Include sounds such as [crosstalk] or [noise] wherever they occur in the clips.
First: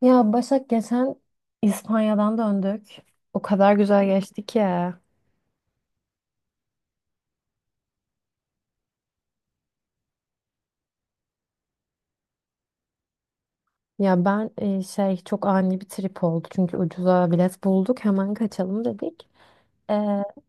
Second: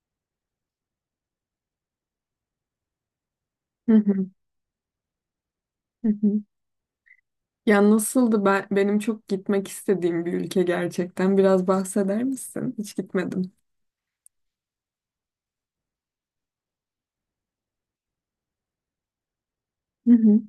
Ya Başak geçen İspanya'dan döndük. O kadar Hı güzel hı, geçti ki. hı hı. Ya nasıldı benim çok gitmek istediğim bir ülke gerçekten. Biraz bahseder misin? Hiç gitmedim. Ya ben e, şey çok ani bir trip oldu. Çünkü ucuza bilet bulduk. Hemen kaçalım dedik. E, Hı hı,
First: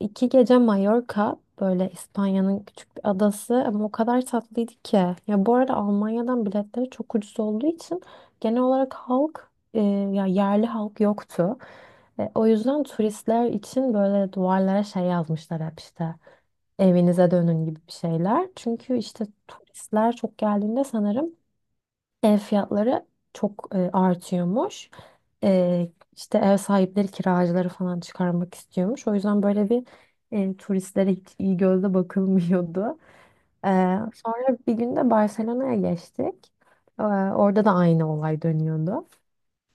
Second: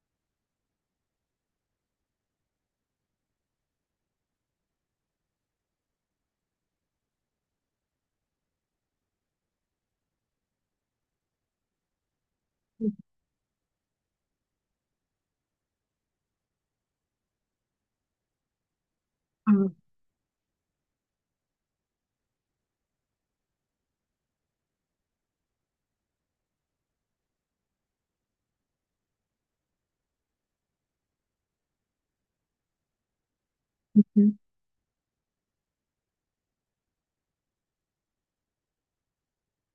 İki gece Mallorca böyle İspanya'nın küçük bir adası ama o kadar tatlıydı ki. Ya bu arada Almanya'dan biletleri çok ucuz olduğu için genel olarak halk e, ya yerli halk yoktu. O yüzden hı turistler için böyle duvarlara şey yazmışlar hep işte evinize dönün gibi bir şeyler. Çünkü işte hı, turistler çok geldiğinde sanırım ev fiyatları çok artıyormuş. E, işte ev sahipleri kiracıları falan çıkarmak istiyormuş. O yüzden turistlere hiç iyi gözle bakılmıyordu. E, Sonra bir gün de Barcelona'ya geçtik. Orada da aynı olay dönüyordu.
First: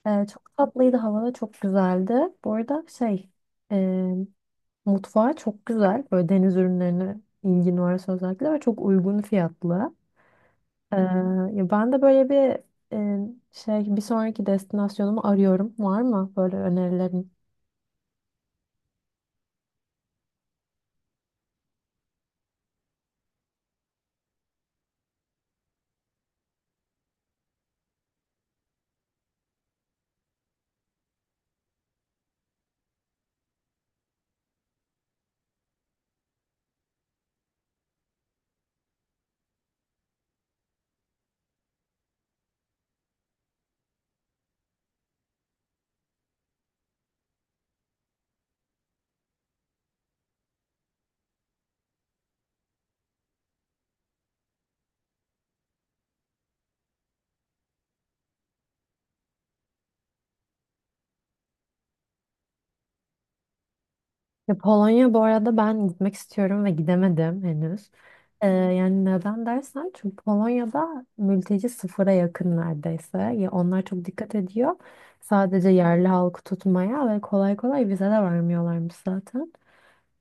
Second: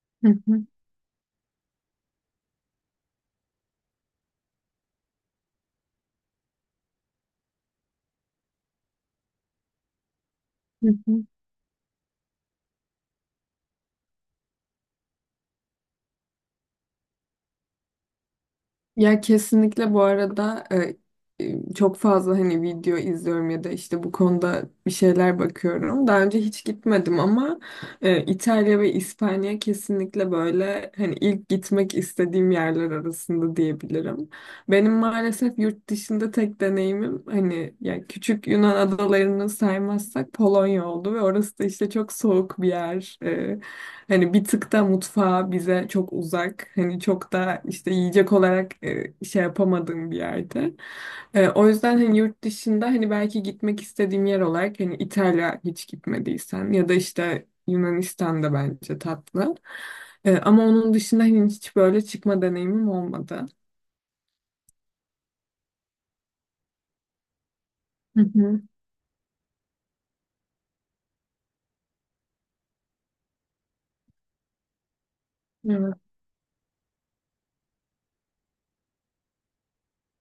Hı Çok hı, tatlıydı, hava da çok güzeldi. Bu arada şey e, Mutfağı çok güzel. Böyle deniz ürünlerine ilgin varsa özellikle ve çok uygun fiyatlı. hı Ee, hı. Ya ben de böyle bir e, şey bir sonraki destinasyonumu arıyorum. Var mı böyle önerilerin? Ya kesinlikle bu arada çok fazla hani video izliyorum ya da işte bu konuda bir şeyler bakıyorum. Daha önce hiç gitmedim ama İtalya ve İspanya kesinlikle böyle hani ilk gitmek istediğim yerler arasında diyebilirim. Benim maalesef yurt dışında tek deneyimim hani ya küçük Yunan adalarını saymazsak Polonya oldu ve orası da işte çok soğuk bir yer. Hani bir tık da mutfağı bize çok uzak. Hani çok da işte yiyecek olarak şey yapamadığım bir yerde. O yüzden hani yurt dışında hani belki gitmek istediğim yer olarak hani İtalya hiç gitmediysen ya da işte Yunanistan da bence tatlı. Ama onun dışında hani hiç böyle çıkma deneyimim olmadı. Ya Polonya bu arada ben gitmek istiyorum ve gidemedim henüz. Hı hı, Yani neden dersen çünkü Polonya'da mülteci sıfıra yakın neredeyse. Ya onlar çok dikkat ediyor. Sadece yerli halkı tutmaya ve kolay kolay vize de vermiyorlarmış zaten.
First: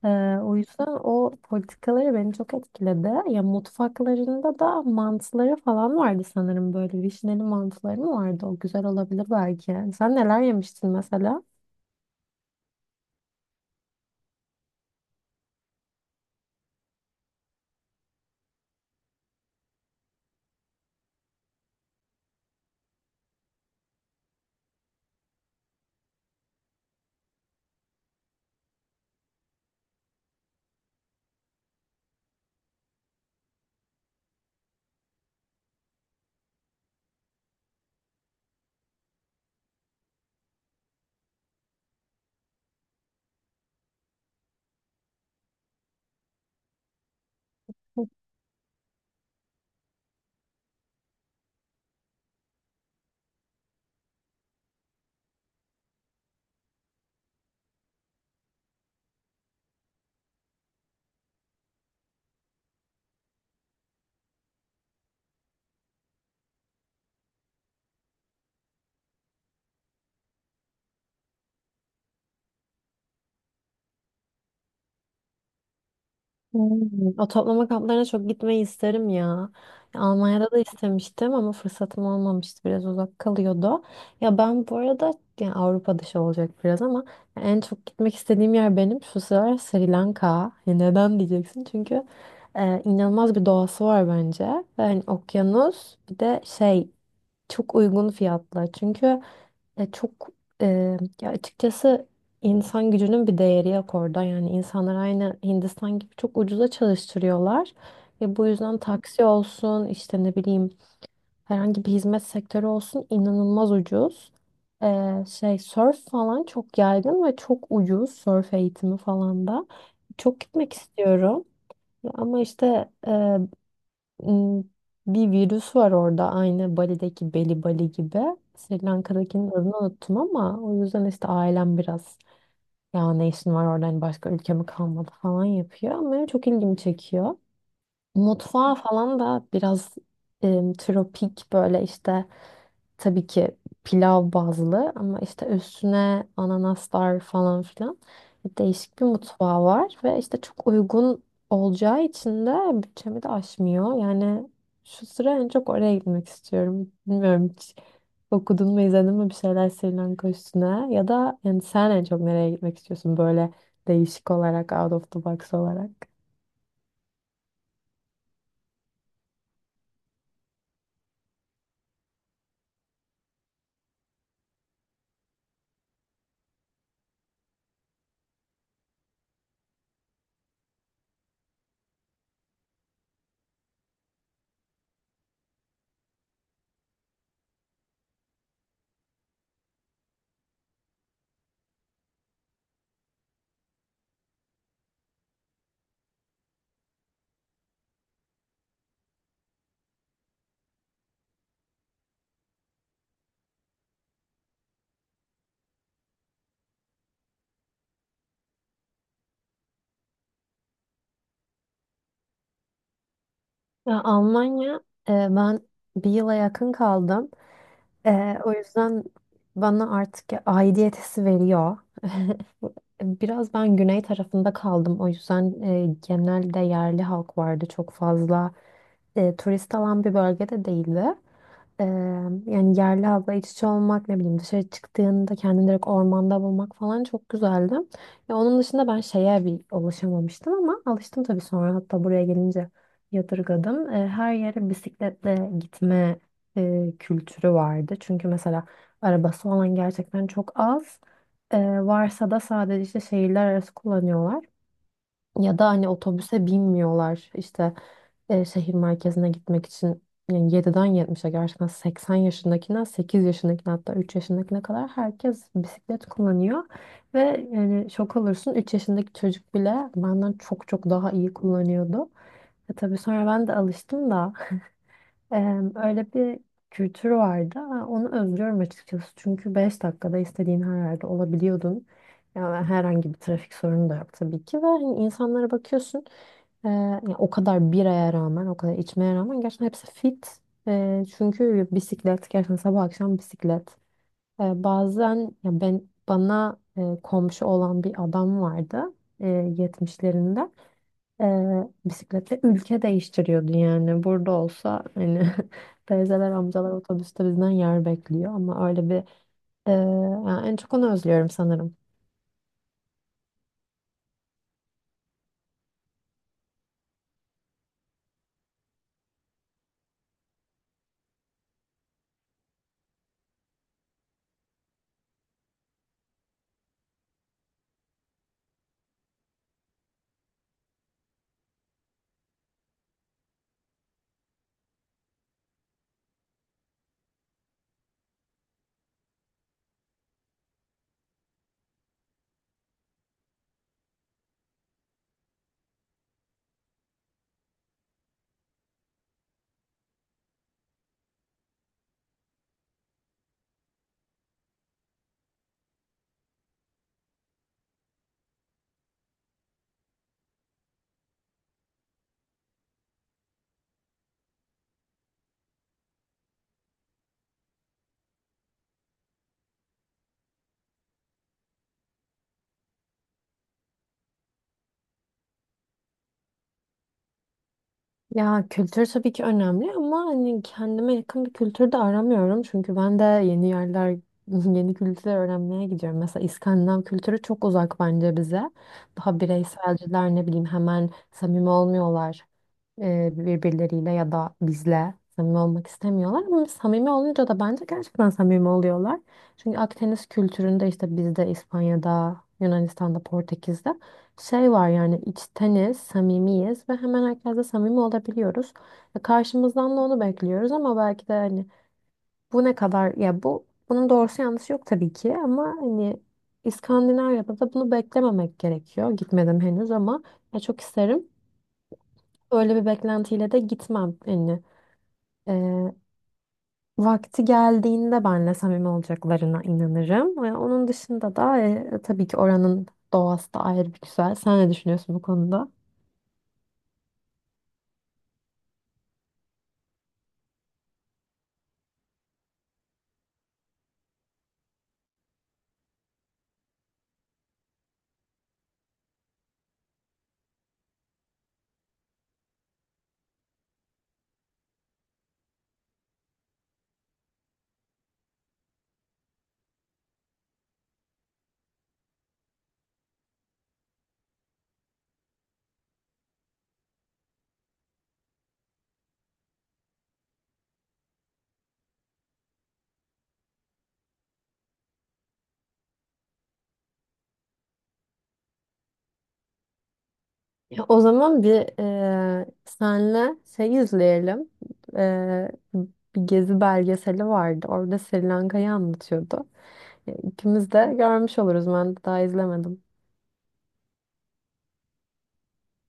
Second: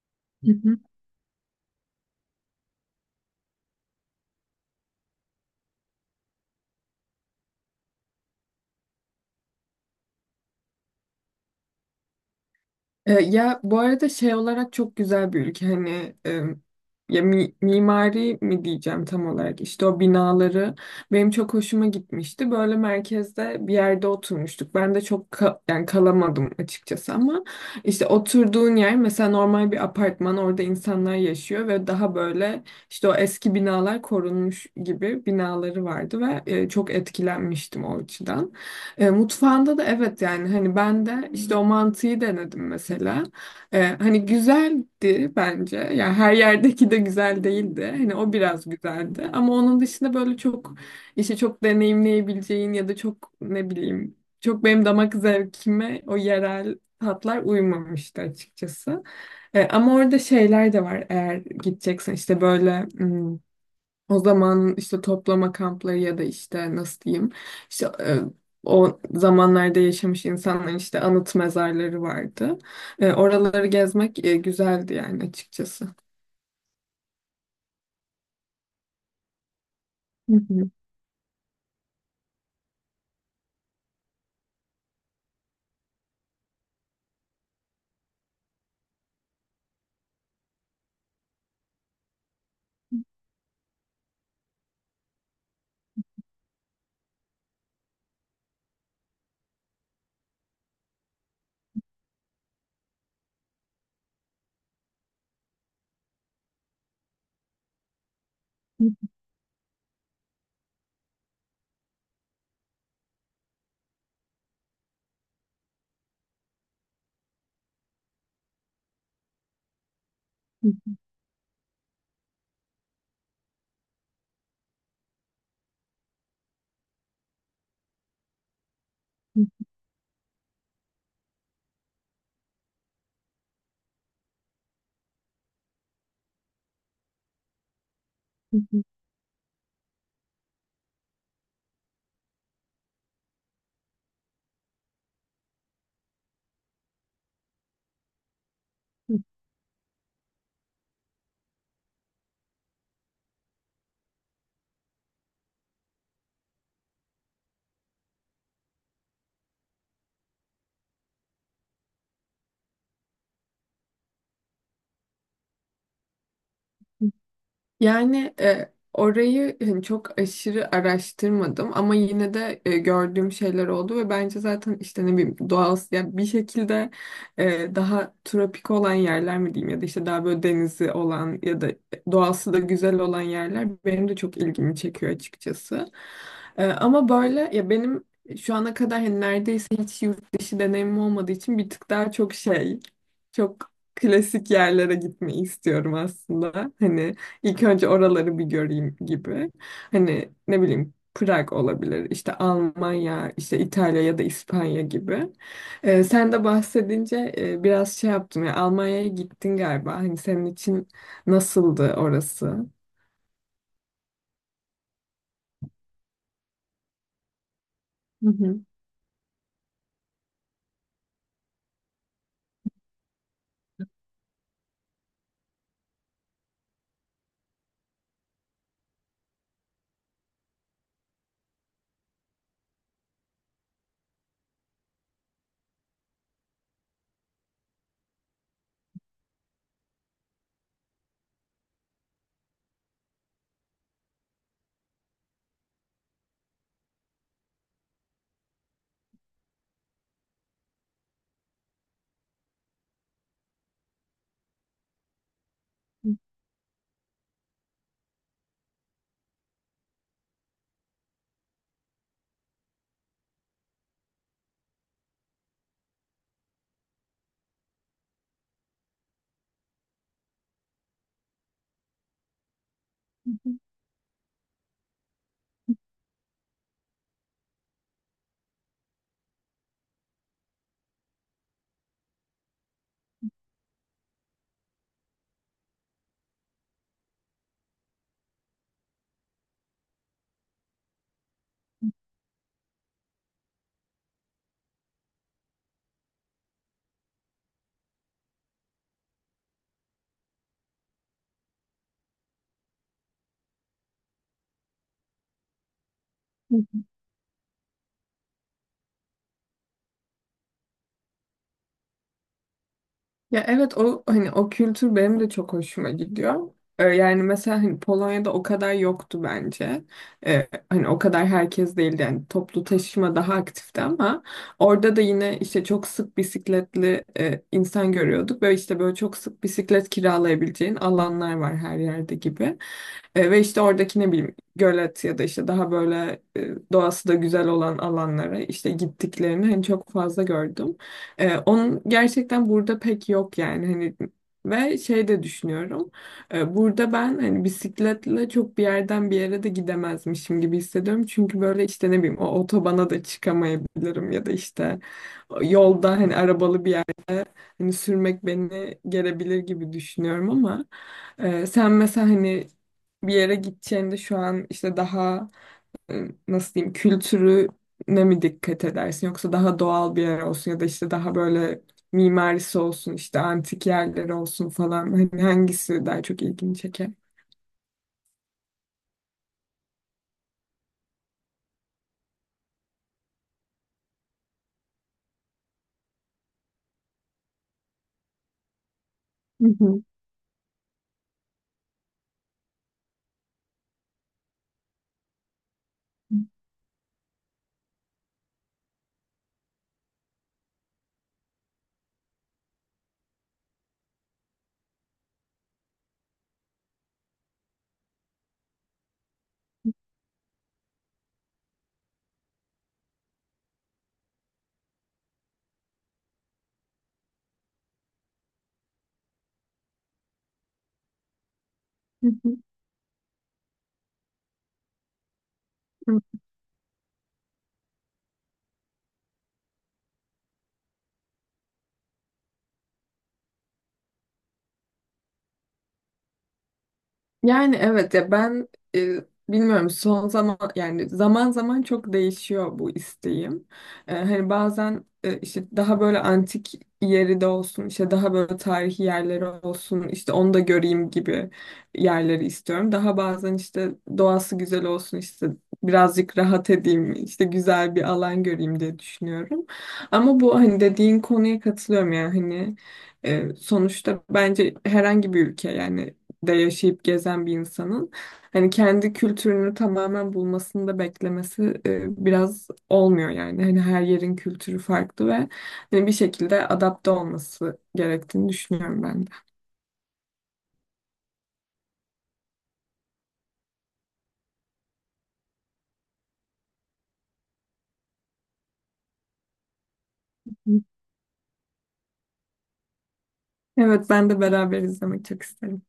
Ee, O evet. yüzden o politikaları beni çok etkiledi. Ya mutfaklarında da mantıları falan vardı sanırım böyle vişneli mantıları mı vardı? O güzel olabilir belki. Sen neler yemiştin mesela? Ya bu arada şey olarak çok güzel bir ülke hani ya mimari mi diyeceğim tam olarak işte o binaları benim çok hoşuma gitmişti. Böyle merkezde bir yerde oturmuştuk. Ben de çok yani kalamadım açıkçası ama işte oturduğun yer mesela normal bir apartman orada insanlar yaşıyor ve daha böyle işte o eski binalar korunmuş gibi binaları vardı ve çok etkilenmiştim o açıdan. Mutfağında da evet yani hani ben de işte o mantıyı denedim mesela. Hani güzeldi bence. Yani her yerdeki de güzel değildi. Hani o biraz güzeldi. Ama onun dışında böyle çok işte çok deneyimleyebileceğin ya da çok ne bileyim çok benim damak zevkime o yerel tatlar uymamıştı açıkçası. Ama orada şeyler de var eğer gideceksen işte böyle o zaman işte toplama kampları ya da işte nasıl diyeyim işte o zamanlarda yaşamış insanların işte anıt mezarları vardı. Oraları gezmek güzeldi yani açıkçası. Hmm, o toplama kamplarına çok gitmeyi isterim ya. Almanya'da da Hı istemiştim ama fırsatım olmamıştı. Biraz uzak kalıyordu. Ya ben bu arada yani Avrupa dışı olacak biraz ama en çok gitmek istediğim yer benim şu sıralar Sri Lanka. Ya neden diyeceksin? Çünkü inanılmaz bir doğası var bence. Yani okyanus bir de çok uygun fiyatlı. Çünkü e, çok e, ya açıkçası insan gücünün bir değeri yok orada. Yani insanlar aynı Hindistan gibi çok ucuza çalıştırıyorlar. Ve bu yüzden taksi olsun işte ne bileyim herhangi bir hizmet sektörü olsun inanılmaz ucuz. Surf falan çok yaygın ve çok ucuz surf eğitimi falan da. Çok gitmek istiyorum. Ama işte m, bir virüs var orada aynı Bali'deki Beli Bali gibi. Sri Lanka'dakinin adını unuttum ama o yüzden işte ailem biraz ya ne işin var orada hani başka ülke mi kalmadı falan yapıyor ama benim çok ilgimi çekiyor. Mutfağı hı. falan da biraz em, tropik böyle işte tabii ki pilav bazlı ama işte üstüne ananaslar falan filan değişik bir mutfağı var ve işte çok uygun olacağı için de bütçemi de aşmıyor. Yani şu sıra en çok oraya gitmek istiyorum. Bilmiyorum hiç okudun mu izledin mi bir şeyler Sri Lanka üstüne ya da yani sen en çok nereye gitmek istiyorsun böyle değişik olarak out of the box olarak? Yani orayı hani çok aşırı araştırmadım ama yine de gördüğüm şeyler oldu ve bence zaten işte ne bileyim doğal yani bir şekilde daha tropik olan yerler mi diyeyim ya da işte daha böyle denizi olan ya da doğası da güzel olan yerler benim de çok ilgimi çekiyor açıkçası. Ama böyle ya benim şu ana kadar hani neredeyse hiç yurt dışı deneyimim olmadığı için bir tık daha çok şey çok klasik yerlere gitmeyi istiyorum aslında. Hani İlk önce oraları bir göreyim gibi. Hani ne bileyim Prag olabilir, işte Almanya, işte İtalya ya da İspanya gibi. Sen de bahsedince biraz şey yaptım ya Almanya'ya gittin galiba. Hani senin için nasıldı orası? Ya Almanya, ben bir yıla yakın kaldım. Hı O hı. yüzden bana artık aidiyet hissi veriyor. [laughs] Biraz ben güney tarafında kaldım. O yüzden genelde yerli halk vardı çok fazla. Turist alan bir bölgede değildi. Ee, Yani yerli halkla iç içe olmak ne bileyim dışarı çıktığında kendini direkt ormanda bulmak falan çok güzeldi. Ya onun dışında ben şeye bir alışamamıştım ama alıştım tabii sonra hatta buraya gelince yadırgadım. Her yere bisikletle gitme kültürü vardı. Çünkü mesela arabası olan gerçekten çok az. Ee, Varsa da sadece işte şehirler arası kullanıyorlar. Ya da hani otobüse binmiyorlar işte şehir merkezine gitmek için yani 7'den 70'e gerçekten 80 yaşındakinden 8 yaşındakine hatta 3 yaşındakine kadar herkes bisiklet kullanıyor. Ve yani şok olursun 3 yaşındaki çocuk bile benden çok daha iyi kullanıyordu. E tabii sonra ben de alıştım da Eee, Öyle bir kültür vardı. Onu özlüyorum açıkçası. Çünkü 5 dakikada istediğin her yerde olabiliyordun. Yani herhangi bir trafik sorunu da yok tabii ki. Ve hani insanlara bakıyorsun. Yani o kadar biraya rağmen, o kadar içmeye rağmen gerçekten hepsi fit. Çünkü bisiklet, gerçekten sabah akşam bisiklet. Bazen ya ben bana komşu olan bir adam vardı, eee, 70'lerinde. Bisikletle ülke değiştiriyordu yani. Burada olsa hani [laughs] teyzeler, amcalar otobüste bizden yer bekliyor ama öyle bir e, Yani en çok onu özlüyorum sanırım. Ya evet o hani o kültür benim de çok hoşuma gidiyor. Yani mesela hani Polonya'da o kadar yoktu bence. Hani o kadar herkes değildi yani toplu taşıma daha aktifti ama orada da yine işte çok sık bisikletli insan görüyorduk ve işte böyle çok sık bisiklet kiralayabileceğin alanlar var her yerde gibi. Ve işte oradaki ne bileyim gölet ya da işte daha böyle doğası da güzel olan alanlara işte gittiklerini hani çok fazla gördüm. Onun gerçekten burada pek yok yani hani ve şey de düşünüyorum. Burada ben hani bisikletle çok bir yerden bir yere de gidemezmişim gibi hissediyorum. Çünkü böyle işte ne bileyim o otobana da çıkamayabilirim ya da işte yolda hani arabalı bir. Hani sürmek beni gelebilir gibi düşünüyorum ama sen mesela hani bir yere gideceğinde şu an işte daha nasıl diyeyim kültürüne mi dikkat edersin yoksa daha doğal bir yer olsun ya da işte daha böyle mimarisi olsun işte antik yerleri olsun falan hani hangisi daha çok ilgini çeker? Ya kültür tabii ki önemli ama hani kendime yakın bir kültür de aramıyorum. Çünkü ben de yeni yerler, [laughs] yeni kültürler öğrenmeye gidiyorum. Mesela İskandinav kültürü çok uzak bence bize. Daha Hı hı. bireyselciler ne bileyim hemen samimi olmuyorlar. Birbirleriyle ya da bizle samimi olmak istemiyorlar. Ama samimi olunca da bence gerçekten samimi oluyorlar. Çünkü Akdeniz kültüründe işte bizde İspanya'da, Yunanistan'da, Portekiz'de şey var yani içteniz, samimiyiz ve hemen herkesle samimi olabiliyoruz. Ya karşımızdan da onu bekliyoruz ama belki de hani bu ne kadar ya bu bunun doğrusu yanlışı yok tabii ki ama hani İskandinavya'da da bunu beklememek gerekiyor. Gitmedim henüz ama ya çok isterim. Hı Öyle bir beklentiyle de gitmem. Yani e, hı. vakti geldiğinde benle samimi olacaklarına inanırım. Ve onun dışında da tabii ki oranın doğası da ayrı bir güzel. Sen ne düşünüyorsun bu konuda? Yani evet ya ben e, bilmiyorum son zaman yani zaman zaman çok değişiyor bu isteğim. Hani bazen işte daha böyle antik yeri de olsun işte daha böyle tarihi yerleri olsun işte onu da göreyim gibi yerleri istiyorum. Daha bazen işte doğası güzel olsun işte birazcık rahat edeyim işte güzel bir alan göreyim diye düşünüyorum. Ama bu hani dediğin konuya katılıyorum yani hani sonuçta bence herhangi bir ülke yani de yaşayıp gezen bir insanın hani kendi kültürünü tamamen bulmasını da beklemesi biraz olmuyor yani. Hani her yerin kültürü farklı ve hani bir şekilde adapte olması gerektiğini düşünüyorum ben de. Ya o zaman bir senle şey izleyelim. Eee, Bir gezi belgeseli vardı. Orada Sri Lanka'yı anlatıyordu. Ya, İkimiz de görmüş oluruz. Ben daha izlemedim. Evet ben de beraber izlemek çok isterim.